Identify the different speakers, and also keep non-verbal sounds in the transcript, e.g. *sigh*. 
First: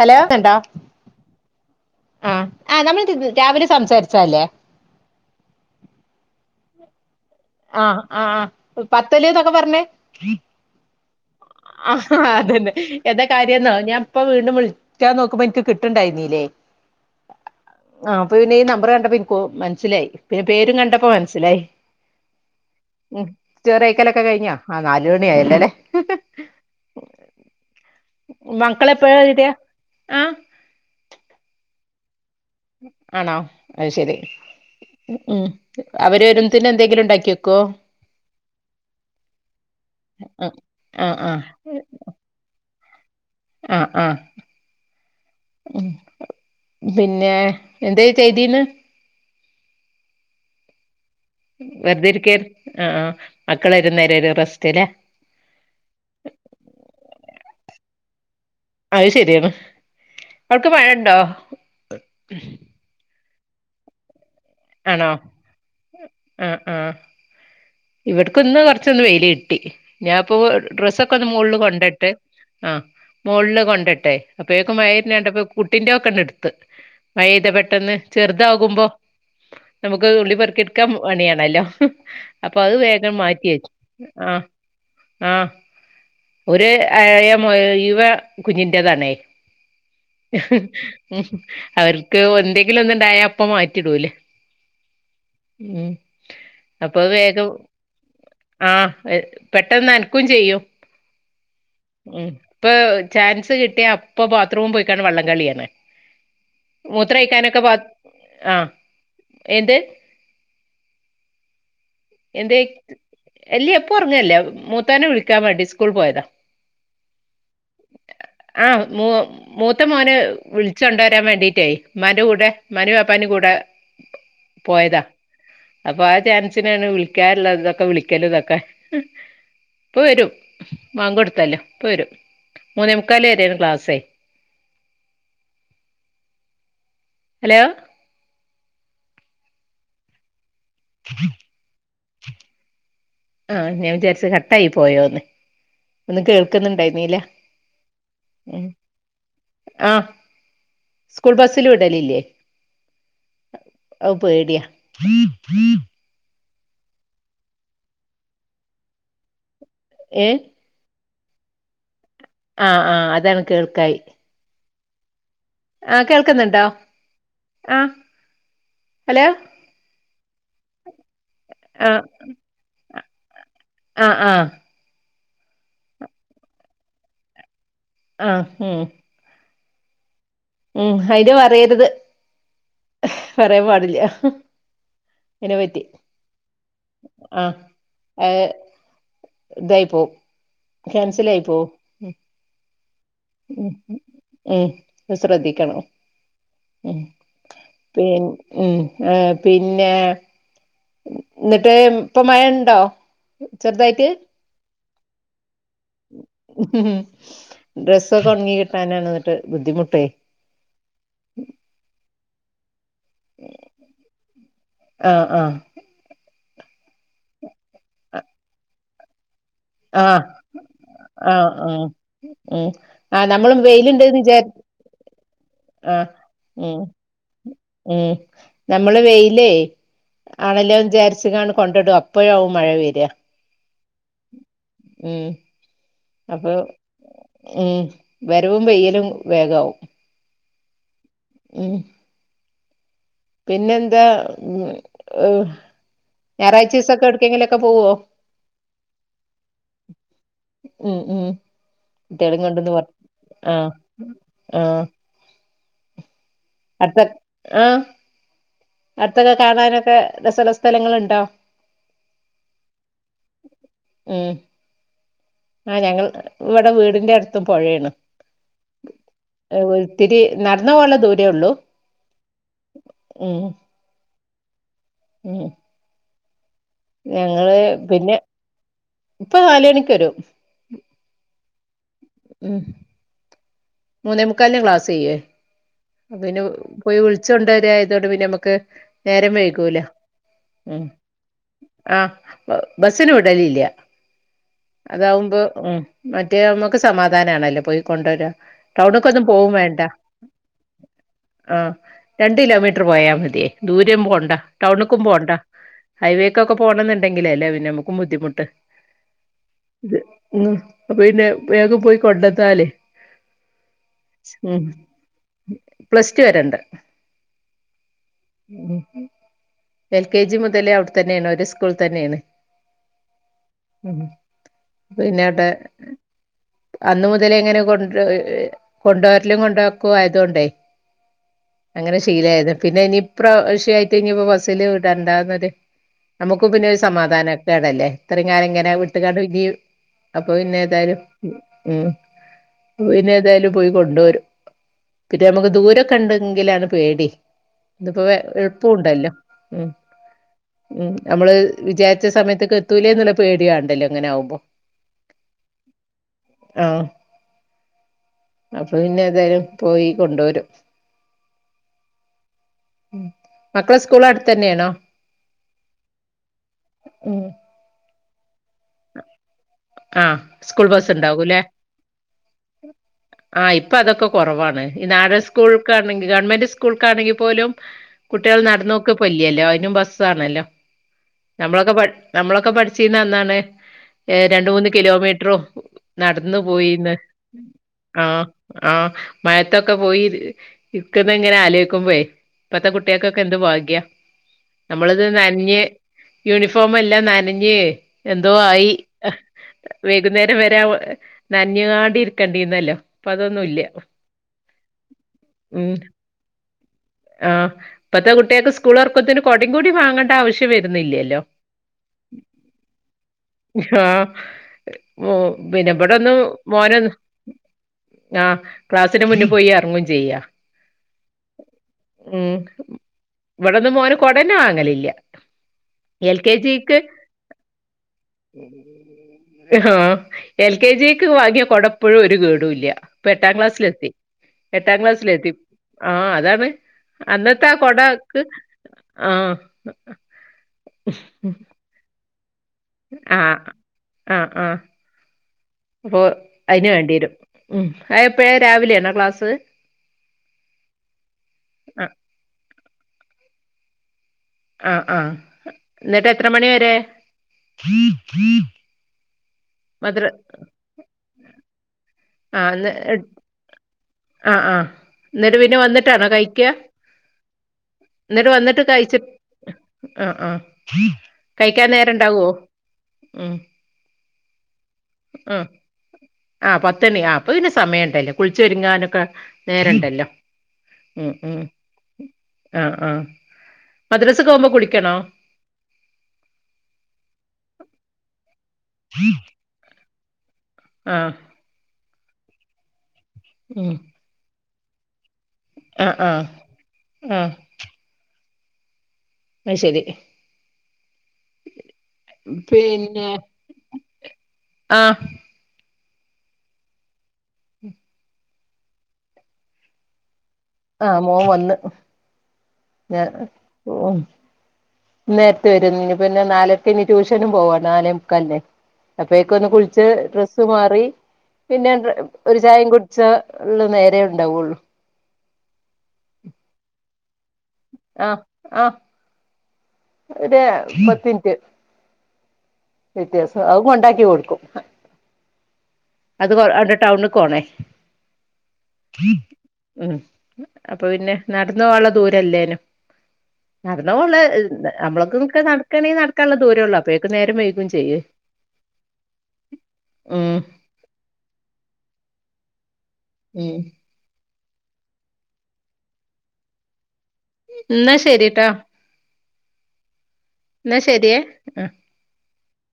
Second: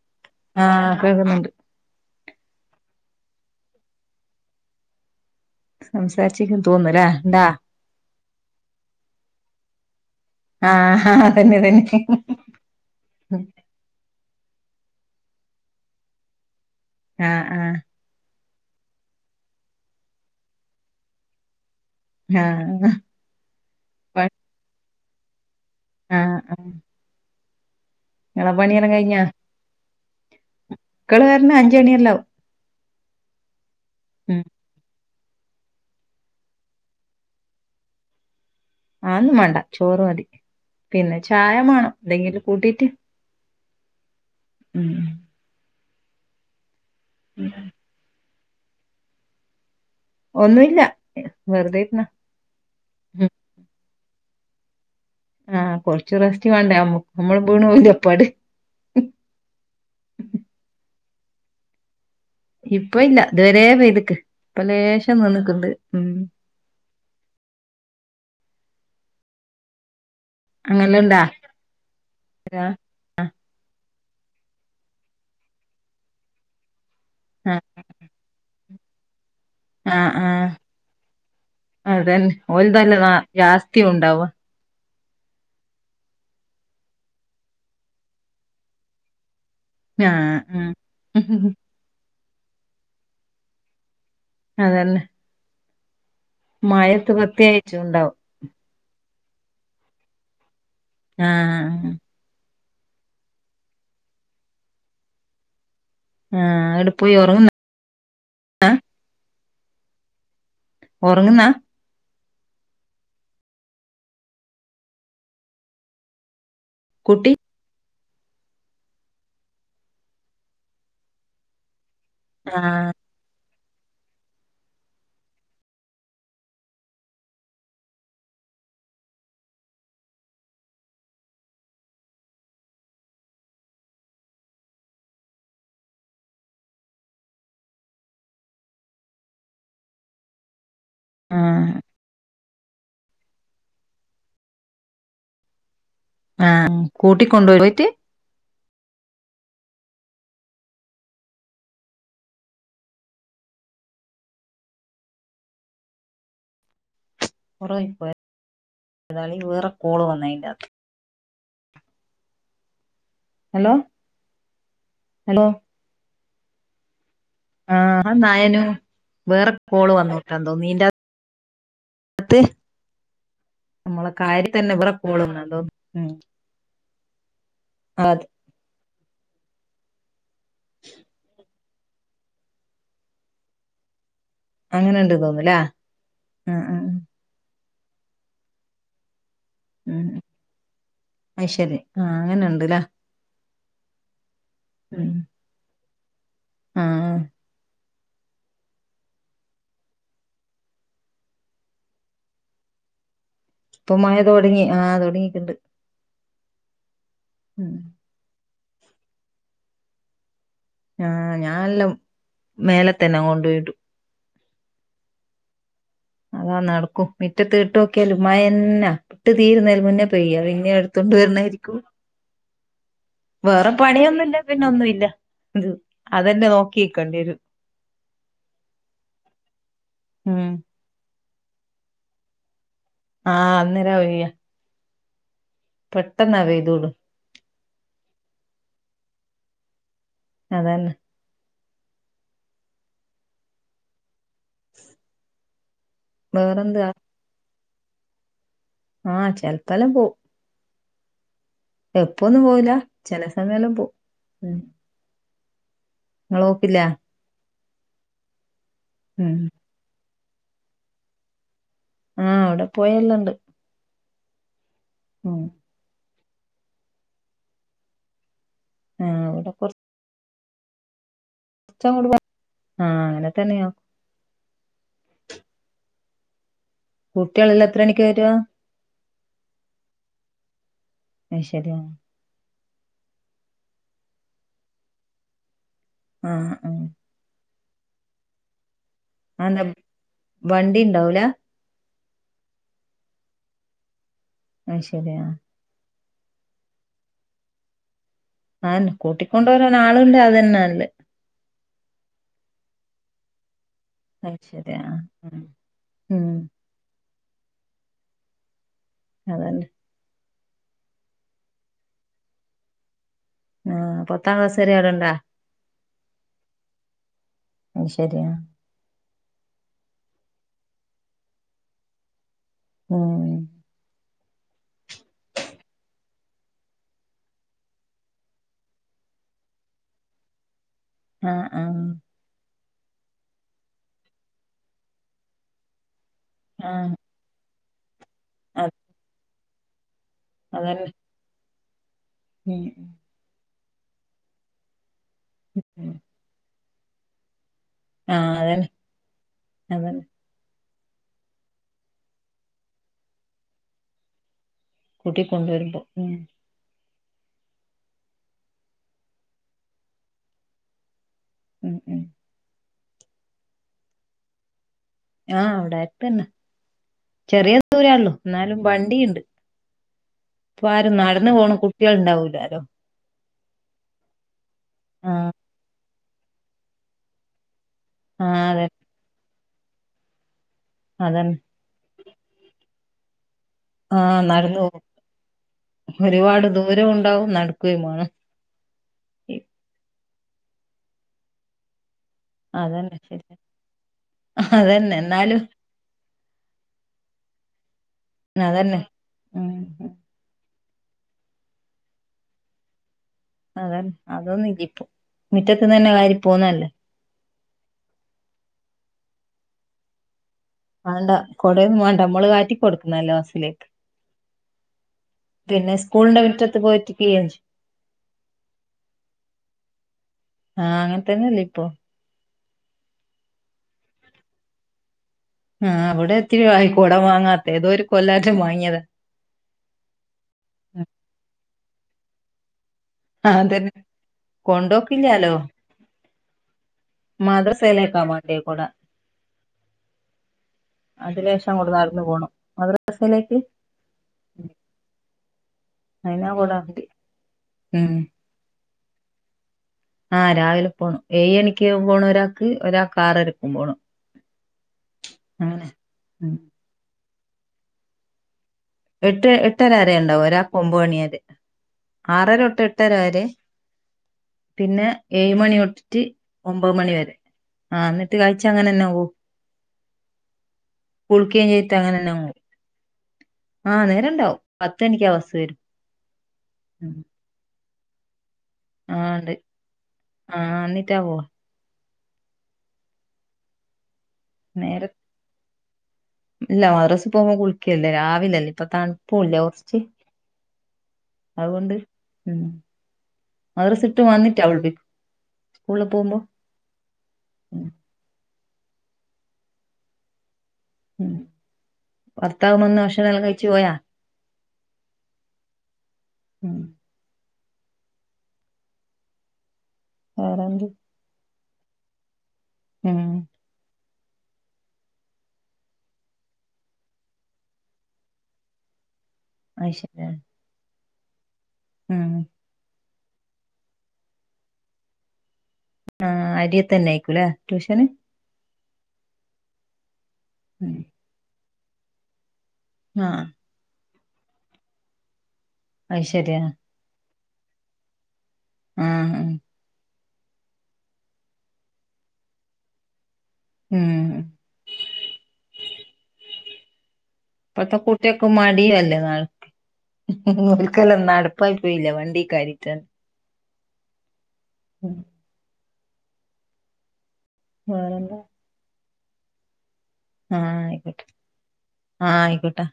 Speaker 1: Hello കേൾക്കണ്ടോ
Speaker 2: ആഹ് കേൾക്കുന്നുണ്ട്
Speaker 1: ആ ആ നമ്മൾ രാവിലെ സംസാരിച്ചല്ലേ
Speaker 2: സംസാരിചിക്ക്‌ന്ന് തോന്ന്ന്നല്ലേ ണ്ടാ
Speaker 1: ആഹ് ആ ആ പത്തല് ന്നൊക്കെ പറഞ്ഞെ
Speaker 2: ആഹ് അതന്നെ തന്നെ
Speaker 1: അതന്നെ എന്താ കാര്യംന്നോ ഞാൻ പ്പൊ വീണ്ടും വിളിക്കാൻ നോക്കുമ്പോ ഇൻക്ക് കിട്ട്ണ്ടായ്ര്ന്നീല്ലേ
Speaker 2: ആഹ് ആഹ്
Speaker 1: ആ അപ്പൊ പിന്നെ ഈ നമ്പർ കണ്ടപ്പൊ എനിക്ക് മനസ്സിലായി പിന്നെ പേരും കണ്ടപ്പോ മനസ്സിലായി
Speaker 2: ആഹ് ആ
Speaker 1: ഉം ചോറ് കയിക്കലൊക്ക കഴിഞ്ഞോ ആ നാല് മണി ആയല്ലോ ല്ലേ
Speaker 2: ആഹ് ആഹ് നിങ്ങളെ
Speaker 1: മക്കള്
Speaker 2: പണിയെല്ലാം
Speaker 1: എപ്പോളാ
Speaker 2: കഴിഞ്ഞാ
Speaker 1: വര ആഹ
Speaker 2: മക്കള് വരണേ അഞ്ചണിയെല്ലാവും
Speaker 1: ആണോ അത് ശരി
Speaker 2: ഉം
Speaker 1: ഉം ഉം അവര് വരുതെനും എന്തെങ്കിലും ഇണ്ടാക്കി വെക്കോ
Speaker 2: ആന്നും വേണ്ട ചോറ് മതി
Speaker 1: ആ
Speaker 2: പിന്നെ
Speaker 1: ആ
Speaker 2: ചായ മാണം എന്തെങ്കിലും കൂട്ടീട്ട്
Speaker 1: ആഹ് ആഹ്
Speaker 2: ഉം
Speaker 1: പിന്നെ എന്തേ ചെയ്തീന്ന്
Speaker 2: ഒന്നുല്ല വെറുതെ ഇരുന്ന
Speaker 1: വെറ്തെ ഇരിക്കാര് ആ മക്കള് വരുന്ന വരെ ഒരു റസ്റ്റ് ല്ലേ
Speaker 2: ആഹ് കൊറച്ചു റസ്റ്റ് വേണ്ട നമ്മൾ വീണ് പോവൂലെ അപ്പാട്
Speaker 1: അയ് ശരിയാണ് അവ്ട് ക്ക് മഴണ്ടൊ
Speaker 2: ഇപ്പൊ ഇല്ല ഇതുവരേ പെയ്തിക്ക് ഇപ്പം
Speaker 1: ആണോ
Speaker 2: ലേഷം നിന്നിക്കുണ്ട് ഉം
Speaker 1: ആ ആ ഇവിടക്ക് ഇന്ന് കൊറച്ചൊന്ന് വെയില് കിട്ടി ഞാൻ പ്പോ
Speaker 2: അങ്ങനെല്ലാം
Speaker 1: ഡ്രസ്സൊക്ക
Speaker 2: ഇണ്ടാ
Speaker 1: ഒന്ന് മോളില് കൊണ്ടെട്ട് ആഹ് മോളില് കൊണ്ടിട്ടെ അപ്പോഴേക്കും മഴ വരുന്നത് കണ്ടപ്പോൾ കുട്ടിന്റെ ഒക്കെ എടുത്ത് മഴ പെയ്ത് പെട്ടെന്ന് ചെറുതാകുമ്പോ നമുക്ക്
Speaker 2: ആഹ്
Speaker 1: നുള്ളി
Speaker 2: ആഹ്
Speaker 1: പെറുക്കി ഇട്ക്കാം പണിയാണല്ലോ
Speaker 2: അതന്നെ
Speaker 1: അപ്പൊ അത്
Speaker 2: ഓൽതല്ലേ നാ
Speaker 1: വേഗം മാറ്റി വെച്ചു
Speaker 2: ജാസ്തി ഉണ്ടാവ
Speaker 1: ആഹ് ആഹ് ഒര് അയ മുയുവൻ കുഞ്ഞിന്റെതാണേ
Speaker 2: ആഹ് ആഹ്
Speaker 1: അവര്ക്ക് ഒ എന്തെങ്കിലും ഒന്ന് ഇണ്ടായ അപ്പ മാറ്റിടൂല്ലേ
Speaker 2: അതന്നെ
Speaker 1: ഉം അപ്പൊ
Speaker 2: മഴത്ത്
Speaker 1: വേഗം
Speaker 2: പ്രത്യേകിച്ചും ഉണ്ടാവും
Speaker 1: ആഹ് പെട്ടെന്ന് അനക്കും ചെയ്യും
Speaker 2: ആഹ്
Speaker 1: ഉം ഇപ്പൊ ചാൻസ് കിട്ടിയാ അപ്പൊ ബാത്രൂമ് പോയിക്കാണ്ട് വെ ള്ളംകളിയാണ്
Speaker 2: ആഹ് അങ്ങട് പോയി ഒറങ്ങുന്ന
Speaker 1: മൂത്രയിക്കാനൊക്കെ പ ആഹ് എന്ത്
Speaker 2: ഒറങ്ങ്ന്ന
Speaker 1: എന്തേയ് അല്ലി ഇപ്പൊഉ റങ്ങേ ല്ല മൂത്താനെ വിളിക്കാൻ വേണ്ടി സ്കൂൾ പോയതാ
Speaker 2: കുട്ടി
Speaker 1: ആഹ് മൂ മൂത്ത മോന് വിളിച്ചു കൊണ്ടുവരാൻ വേണ്ടിട്ടെ മ്മാന്റെ കൂടെ
Speaker 2: ആഹ്
Speaker 1: ഇമ്മന്റേം വാപ്പന്റേം കൂടെ പോയതാ അപ്പൊ ആ ചാൻസിനാണ് വിളിക്കാറുള്ളതൊക്കെ വിളിക്കല് ഇതൊക്കെ ഇപ്പൊ വരും ബാങ്ക് കൊടുത്തല്ലോ ഇപ്പോ വരും മൂന്നേ മുക്കാല് വരേ ണ് ക്ലാസ്സേ ഹലോ
Speaker 2: ആഹ്
Speaker 1: ആഹ് ഞാൻ വിചാരിച്ചു കട്ടായി പോയോന്ന് ഒന്നും
Speaker 2: ആഹ്
Speaker 1: കേൾക്ക്‌ന്ന്ണ്ടായ്ന്നീല
Speaker 2: കൂട്ടിക്കൊണ്ടോയി പോയിട്ട്
Speaker 1: ഉം ആ സ്കൂൾ ബസ്സിൽ വിടലില്ലെ അഹ് പേടിയ
Speaker 2: *unintelligible* വേറെ കോള്
Speaker 1: ഏഹ്
Speaker 2: വന്നയിന്റാത്തു
Speaker 1: ആഹ് ആഹ് അതാണ്
Speaker 2: ഹലോ
Speaker 1: കേൾക്കായി
Speaker 2: ഹലോ
Speaker 1: ആ കേൾക്ക്‌ന്ന്ണ്ടോ
Speaker 2: ആഹ് ആനായനു
Speaker 1: ഹലോ
Speaker 2: വേറെ കോള് വന്നുട്ടോ എന്തോ മീ
Speaker 1: ആഹ്
Speaker 2: ത് മ്മളെ
Speaker 1: ആഹ് ആഹ്
Speaker 2: കാര്യം തന്നെ ഇവടെ ഓള് ന്നെന്തോ ഉം ആഹ്
Speaker 1: അഹ് ഉം അയിന് പറയരുത് പറയാൻ പാടില്ല
Speaker 2: അങ്ങനെണ്ട്
Speaker 1: അയിനെ
Speaker 2: തോന്നുല്ലേ
Speaker 1: പറ്റി
Speaker 2: ആഹ് ആഹ്
Speaker 1: ആഹ് എഹ്
Speaker 2: ഉം
Speaker 1: ക്യാൻസൽ ആയി
Speaker 2: അയ്
Speaker 1: പോവും
Speaker 2: ശരി ആ അങ്ങനെ ഇണ്ട്ല്ലേ
Speaker 1: ഉം ഉം ഊം
Speaker 2: ഉം
Speaker 1: അഹ് ശ്രദ്ധിക്കണം ഉം
Speaker 2: ആഹ്
Speaker 1: പി ഉം ആ പിന്നെ ന്ന്ട്ട് പ്പൊ മഴണ്ടോ
Speaker 2: ഇപ്പൊ മയ തൊ ടങ്ങി ആ തൊ ടങ്ങിട്ടുണ്ട് ഉം
Speaker 1: ഡ്രസ്സൊക്കെ ഉണങ്ങി കിട്ടാനാണ് എന്നിട്ട് ബുദ്ധിമുട്ടെ
Speaker 2: ആ ഞാനെല്ലാം മേലെ തന്നെ കൊണ്ടോ യിടും
Speaker 1: ആഹ് ആഹ്
Speaker 2: അതാ നടക്കും മിറ്റത്തിട്ട് നോക്കിയാലും മഴന്നെ ഇട്ട് തീരുന്നി മുന്നേ
Speaker 1: ആഹ്
Speaker 2: പെയ്യു പിന്നെ അടുത്തോണ്ട്
Speaker 1: ആഹ്
Speaker 2: വരണായിരിക്കും
Speaker 1: ആഹ് ഉം ആ നമ്മളും
Speaker 2: വേറെ
Speaker 1: വെയില്ണ്ട്ന്ന്
Speaker 2: പണിയൊന്നുല്ല
Speaker 1: വിചാ
Speaker 2: പിന്നെ ഒന്നുല്ല ഇത്
Speaker 1: ആ
Speaker 2: അതന്നെ
Speaker 1: ഉം
Speaker 2: നോക്കി നിക്കേണ്ടി വരും
Speaker 1: ഉം നമ്മള് വെയിലേ
Speaker 2: ഉം
Speaker 1: ആണല്ലോ വിചാരിച്ച് ങ്ങാണ്ട് കൊണ്ടിടും അപ്പഴാവും മഴ വെരാ
Speaker 2: ആഹ് അന്നേ രം വയ്യ
Speaker 1: ഉം അപ്പൊ
Speaker 2: പെയ്തോളൂ
Speaker 1: ഉം വരവും പെയ്യലും വേഗാവും
Speaker 2: അതന്നെ
Speaker 1: ഉം പിന്നെന്താ ഏഹ്
Speaker 2: വേറെന്താ
Speaker 1: ഞായറാഴ്ചീസൊക്ക എവ്ട്ക്കേങ്കിലൊക്ക പോവോ
Speaker 2: ആഹ് ചെലപ്പല്ലാം പോവും -
Speaker 1: ഉം ഉം കുട്ട്യോളേം
Speaker 2: എപ്പൊന്നും പോവില്ല
Speaker 1: കൊണ്ട്ന്ന് പറ
Speaker 2: ചില
Speaker 1: ആഹ്
Speaker 2: സമയെല്ലാം പോവും ഉം
Speaker 1: ആഹ്
Speaker 2: ഇങ്ങള് പോക്കില്ലേ
Speaker 1: *unintelligible* ആഹ് അടുത്തൊക്ക
Speaker 2: ഉം
Speaker 1: കാണാനൊക്കെ രസള്ള സ്ഥലങ്ങള്ണ്ടോ
Speaker 2: ആഹ് അവടെ പോയ എല്ലണ്ട്
Speaker 1: ഉം
Speaker 2: ഉം
Speaker 1: ആഹ് ഞങ്ങൾ ഇവടെ വീടിന്റെ അടുത്തും പൊഴേണ്
Speaker 2: ആ ഇവിടെ
Speaker 1: ഏഹ് വ് ത്തിരി നടന്ന് പോവാള്ള ദൂരേ ഉള്ളൂ
Speaker 2: *unintelligible* ആഹ് അങ്ങനെ
Speaker 1: ഉം
Speaker 2: തന്നെയോ
Speaker 1: ഉം ഞങ്ങള്
Speaker 2: കുട്ടികളെല്ലാം എത്ര മണിക്ക്
Speaker 1: പിന്നെ
Speaker 2: വരുവാ
Speaker 1: ഇപ്പൊ നാല് മണിക്ക് വരും
Speaker 2: അഹ് ശരിയാണ്
Speaker 1: ഉം മൂന്നേ മുക്കാലിന് ക്ലാസ്സ്‌ കയ്യും അപ്പൊ പിന്നെ
Speaker 2: ആഹ് ആഹ്
Speaker 1: പോയി വിളി ഉച്ചൊണ്ടരെ ആയതോണ്ട് പിന്നമക്ക് നേരം
Speaker 2: അതെന്താ
Speaker 1: വൈകൂല
Speaker 2: വണ്ടി
Speaker 1: ഉം
Speaker 2: ഉണ്ടാവൂല
Speaker 1: ആ ബസ്സിന് വിടലില്ല്യ
Speaker 2: അത് ശരി ആ
Speaker 1: അതാവുമ്പോ ഉം മറ്റേ നമുക്ക് സമാധാന ആണ് അല്ലേ പോയി കൊണ്ടുവരാ
Speaker 2: ആൻ
Speaker 1: ടൗണ്ക്കൊന്നും
Speaker 2: കൂട്ടിക്കൊണ്ടുവരാൻ ആളുണ്ട് അത് തന്നെ നല്ല്.
Speaker 1: ആഹ് രണ്ട് കിലോമീറ്റർ പോയാ മതി ദൂരം പോണ്ട
Speaker 2: അത് ശരി ആ
Speaker 1: ടൗണക്കും
Speaker 2: ആ.
Speaker 1: പോണ്ട
Speaker 2: ഉം
Speaker 1: ഹൈവേക്കൊക്കെ പോണോണ്ടങ്കില് അല്ലേ പിന്നെ നമ്മക്കും ബുദ്ധിമുട്ട്
Speaker 2: അതന്നെ
Speaker 1: ഇത് ഉം അപ്പൊന്നെ വേഗം പോയി കൊണ്ടെന്നാലേ
Speaker 2: ആഹ് പത്താം ക്ലാസ്
Speaker 1: ഉം
Speaker 2: വരെ അവിടെ ഉണ്ടാ
Speaker 1: പ്ലസ് ടു വരെണ്ട്
Speaker 2: അത് ശരിയാ
Speaker 1: ഉം എൽ കെ ജി മുതലേ അവിടെ തന്നെയാണ് ഒരു സ്കൂൾ തന്നെയാണ്
Speaker 2: ആഹ്
Speaker 1: ഉ പിന്ന അവിടെ അന്ന് മുതല് ങ്ങനെ കൊണ്ട് കൊണ്ടോരലും കൊണ്ടോക്കു ആയത് കൊണ്ടേ
Speaker 2: ആഹ് ആഹ്
Speaker 1: *unintelligible* പിന്നെനിപ്രാവ്ശ്യം ആയിട്ടിനീപ്പ ബസ്സില് വിടണ്ടാന്നൊര് നമ്മുക്കും പിന്നെ ഒരു
Speaker 2: ആഹ്
Speaker 1: സമാധാനം എപ്പഴല്ലേ ഇത്രയും നാള് ഇങ്ങനെ
Speaker 2: അത്
Speaker 1: വിട്ടു കൊണ്ട് ജി അപ്പം പിന്നെ
Speaker 2: അതന്നെ
Speaker 1: ഏതായാലും ഉം ഉം ഉന്ന എന്തായാലും പോയി കൊണ്ടുവരും പിന്നെ നമുക്ക്
Speaker 2: ഉം
Speaker 1: ദൂരോക്കെ ഉണ്ടെങ്കിലാണ് പേടി
Speaker 2: ആഹ്
Speaker 1: *unintelligible*
Speaker 2: അതന്നെ
Speaker 1: എളുപ്പുണ്ടല്ലോ.
Speaker 2: അതന്നെ
Speaker 1: ഉം നമ്മൾ വിചാര്ച്ച സമയത്ത്ക്കെത്തൂലെ ന്നുള്ള പേടി വാണ്ടല്ലോ ഇങ്ങനാവുമ്പം.
Speaker 2: കൂട്ടി കൊണ്ടുവരുമ്പോ ഉം.
Speaker 1: ആഹ് അപ്പ പിന്നെ എന്തായാലും പോയി കൊണ്ടുവരും
Speaker 2: ഉം ഉം
Speaker 1: ഉം മക്കളെ സ്കൂള് അടുത്ത് തന്നെയാണോ
Speaker 2: ആഹ് അവിടടുത്തന്നെ
Speaker 1: ഉം
Speaker 2: ചെറിയ ദൂരേള്ളു ന്നാലും വണ്ടീണ്ട്
Speaker 1: ആഹ് സ്കൂൾ ബസ്സ് ഉണ്ടാവൂല്ലേ
Speaker 2: കുട്ടികൾ ഉണ്ടാവൂലാലോ
Speaker 1: ആഹ് ഇപ്പം അതൊക്കെ കൊറവാണ് ഈ നാടൻ
Speaker 2: ആഹ്
Speaker 1: സ്കൂൾ ക്കാണെങ്കി ഗവണ്മെന്റ് സ്കൂൾക്കാണെങ്കി പോലും കുട്ടികൾ
Speaker 2: ആഹ് അതെ
Speaker 1: നടന്നു പോക്ക്പ്പല്ല്യല്ലോ അയ്നും ബസ്സാണല്ലോ
Speaker 2: അതന്നെ.
Speaker 1: നമ്മളൊക്കെ പ നമ്മളൊക്കെ പഠിച്ചന്ന അന്നാണേ
Speaker 2: ആഹ് നടന്നു
Speaker 1: രണ്ടൂന്നു
Speaker 2: പോകും
Speaker 1: കിലോ മീറ്ററും നടന്നു
Speaker 2: ഒരുപാട് ദൂരം
Speaker 1: പോയീന്ന്
Speaker 2: ഉണ്ടാവും നടക്കുകയും വേണം
Speaker 1: ആഹ് ആഹ് മയത്തൊക്കെ പോയി ഇര്ക്കുന്ന ങ്ങനെ ആലോയ്ക്കുമ്പയ്. ഇപ്പത്തെ
Speaker 2: അതന്നെ
Speaker 1: കുട്ടികൾക്കൊക്കെ
Speaker 2: ശരി
Speaker 1: എന്ത് ഭാഗ്യ നമ്മള്
Speaker 2: അതന്നെ എന്നാലും
Speaker 1: നനഞ്ഞ് യൂണിഫോം എല്ലാം നനഞ്ഞ് എന്തോ ആയി
Speaker 2: അതന്നെ ഉം ഉം.
Speaker 1: വെയ്കുന്നേരം വരെ അവ് നൻഞ്ഞ്കാണ്ടി ഇരിക്കണ്ടീരുന്നല്ലോ
Speaker 2: അതെ അതൊന്നും ഇയിപ്പോ
Speaker 1: ഉം
Speaker 2: മിറ്റത്ത്ന്നന്നെ വാരി പോന്നല്ലേ.
Speaker 1: ആഹ് പ്പത്തെ കുട്ട്യക്ക് സ്കൂളൊർക്കത്തിന് കൊടിം കൂടി വാങ്ങണ്ട ആവശ് റ്റ്
Speaker 2: വേണ്ട
Speaker 1: വരുന്നില്ല്യല്ലോ
Speaker 2: കൊടയൊന്നും വേണ്ട നമ്മള് കാറ്റി കൊടുക്കുന്നല്ലേ ബസ്സിലേക്ക്
Speaker 1: ആഹ് പിന്നെ ഇവടൊന്ന്
Speaker 2: സ്കൂളിന്റെ മുറ്റത്ത്
Speaker 1: മോനൊന്ന്
Speaker 2: പോയിട്ട് ചെയ്യേം ചെയ്യും
Speaker 1: ആഹ് ക്ലാസ്സിന് മുന്ന് പോയി എർങ്ങും ചെയ്യാ.
Speaker 2: ആഹ് അങ്ങനെത്തന്നല്ലേ ഇപ്പൊ
Speaker 1: ഉം ഇവിടന്നും മോന് കൊടന്നേ വാങ്ങണില്ല
Speaker 2: ആഹ് അവിടെ എത്തി കൊട വാങ്ങാത്തെ ഏതോ ഒരു കൊല്ലറ്റം വാങ്ങിയത്
Speaker 1: ഹ്ഹാ എൽ കെ ജിക്ക് വാങ്ങിയ കുട പ്പോഴും ഒരു കേടൂല്യ ഇപ്പം എട്ടാം
Speaker 2: ആഹ് അതന്നെ
Speaker 1: ക്ലാസ്സിലെത്തി എട്ടാം ക്ലാസ്സിലെത്തി ആഹ് അതാന്നെ
Speaker 2: മദ്രസയിലെക്കാ വണ്ടീ കുടെ
Speaker 1: ആഹ്
Speaker 2: അതിന് ശേഷം അങ്ങോട്ട് നടന്നു പോണം മദ്രസയിലേക്ക്
Speaker 1: ആഹ് ആഹ് ആഹ് അപ്പൊ
Speaker 2: അയിനാ കൊട
Speaker 1: അയ്ന് വേണ്ടിരും ഉം അയെപ്പഴ രാവിലെയണോ ക്ലാസ്
Speaker 2: ആ രാവിലെ പോണം ഏയ് മണിക്ക്
Speaker 1: ആഹ്
Speaker 2: പോണൊരാക്ക് ഒരാക്ക് ആറരക്കും പോണം
Speaker 1: ആഹ് ആ
Speaker 2: അങ്ങനെ
Speaker 1: ന്നിട്ട് എത്ര
Speaker 2: ഉം
Speaker 1: മണി വരെ
Speaker 2: എട്ട് എട്ടര വരെ
Speaker 1: മദ്ര
Speaker 2: എണ്ടാവും ഒരാക്ക് ഒമ്പത് മണി വരെ ആറര തൊട്ട്
Speaker 1: ആഹ്
Speaker 2: ഏട്ടര വരെ
Speaker 1: ആഹ് ആഹ്
Speaker 2: പിന്നെ ഏയ്
Speaker 1: എന്നിട്ട്
Speaker 2: മണി
Speaker 1: പിന്നെ
Speaker 2: ഒട്ടിട്ട
Speaker 1: വന്നിട്ടാണോ കഴിക്കാ
Speaker 2: ഒമ്പത് മണി വരെ ആഹ് ന്നിട്ട്
Speaker 1: എന്നിട്ട് വന്നിട്ട്
Speaker 2: കയ്ച്ചങ്ങനെന്നെ പോ
Speaker 1: കഴിച്ചിട്ട് ആഹ് ആഹ് കയ്ക്കാൻ
Speaker 2: അങ്ങനെന്നെ
Speaker 1: നേരണ്ടാവുവോ
Speaker 2: പോവും
Speaker 1: ഉം
Speaker 2: ആഹ് നേരണ്ടാവും പത്ത് ണിക്ക്
Speaker 1: ആഹ് ആഹ് പത്തണി ആ ഇപ്പ പിന്നെ സമയം ഉണ്ടല്ലോ കുളിച്ചൊരുങ്ങാനൊക്കെ
Speaker 2: ആഹ് ഉണ്ട്
Speaker 1: നേരുണ്ടല്ലോ
Speaker 2: ആഹ് എന്നിട്ടാ
Speaker 1: ഉം
Speaker 2: പോവാ
Speaker 1: ഉം ആഹ് ആഹ് മദ്രസക്ക് പോവുമ്പോ
Speaker 2: നേരെ
Speaker 1: കുളിക്കണോ
Speaker 2: ഇല്ല മദ്രസി പോമ്പോ കുളിക്കലില്ല രാവിലല്ലേ ഇപ്പൊ തണുപ്പൂല്ലേ കൊർച്
Speaker 1: ആഹ്
Speaker 2: അതുകൊണ്ട് ഉം അത്
Speaker 1: ഉം
Speaker 2: മദ്രസ് വിട്ട് വന്നിട്ട് അവള് പോയി
Speaker 1: ആഹ് ആഹ് ആഹ്
Speaker 2: ഉം
Speaker 1: അ ശരി.
Speaker 2: ഉം ഭർത്താവ് വന്ന്
Speaker 1: പിന്നെ
Speaker 2: ഭക്ഷണങ്ങള് കയ്യിച്ചു പോയാ
Speaker 1: ആഹ്
Speaker 2: ഉം വേറെ ന്ത്
Speaker 1: ആഹ് മോൻ വന്ന്
Speaker 2: ഉം
Speaker 1: ഞാ ഓഹ് ഇന്ന് നേരത്തെ വരും ഇനി പിന്നെ നാലരക്ക് ഇനി ട്യൂഷനും പോവാ നാലേ മുക്കാലിന് അപ്പേക്കൊന്ന്
Speaker 2: അത്
Speaker 1: കുളിച്ച്
Speaker 2: ശരിയാ
Speaker 1: ഡ്രസ്സ് മാറി പിന്നെ
Speaker 2: ഉം
Speaker 1: ഒരു ചായേം ഉച്ച ഉള്ള നേരെേ ഉണ്ടാവുള്ളൂ
Speaker 2: ആഹ് അരിയ തന്നെ ആയിക്കൂല്ലേ ട്യൂഷന്
Speaker 1: ആഹ് ആഹ് ഒര് പത്ത്റ്റ്
Speaker 2: ആഹ്
Speaker 1: വ്യത്യാസം അത് കൊണ്ടാക്കി കൊടുക്കും അത് കൊ അണ്ട് ടൗണക്ക് പോണേ
Speaker 2: ആഹ്
Speaker 1: ഉം അപ്പ പിന്നെ നടന്ന പോകാനുള്ള ദൂരല്ലേനും നടന്നാ
Speaker 2: ഉം
Speaker 1: പോവോള്ളു നമ്മളൊക്കെ നിക്ക നടക്കണെങ്കിൽ നട നടക്കാനുള്ള ദൂരം ഒള്ള് അപ്പഴേക്കും നേരം വൈയ്യക്കേ
Speaker 2: ഇപ്പത്തെ
Speaker 1: ചെയ്യും
Speaker 2: കുട്ടിയക്ക് മടിയല്ലേ
Speaker 1: ഉം
Speaker 2: *unintelligible* നടപ്പായി പോയില്ലേ വണ്ടീ കാര്
Speaker 1: ഉം
Speaker 2: ഉം
Speaker 1: ന്നാ
Speaker 2: വേറെന്താ
Speaker 1: ശരിട്ടാ
Speaker 2: ആഹ്
Speaker 1: എന്നാ
Speaker 2: ആയിക്കോട്ടെ
Speaker 1: ശരിയേ ആ
Speaker 2: ആഹാ ആയിക്കോട്ട്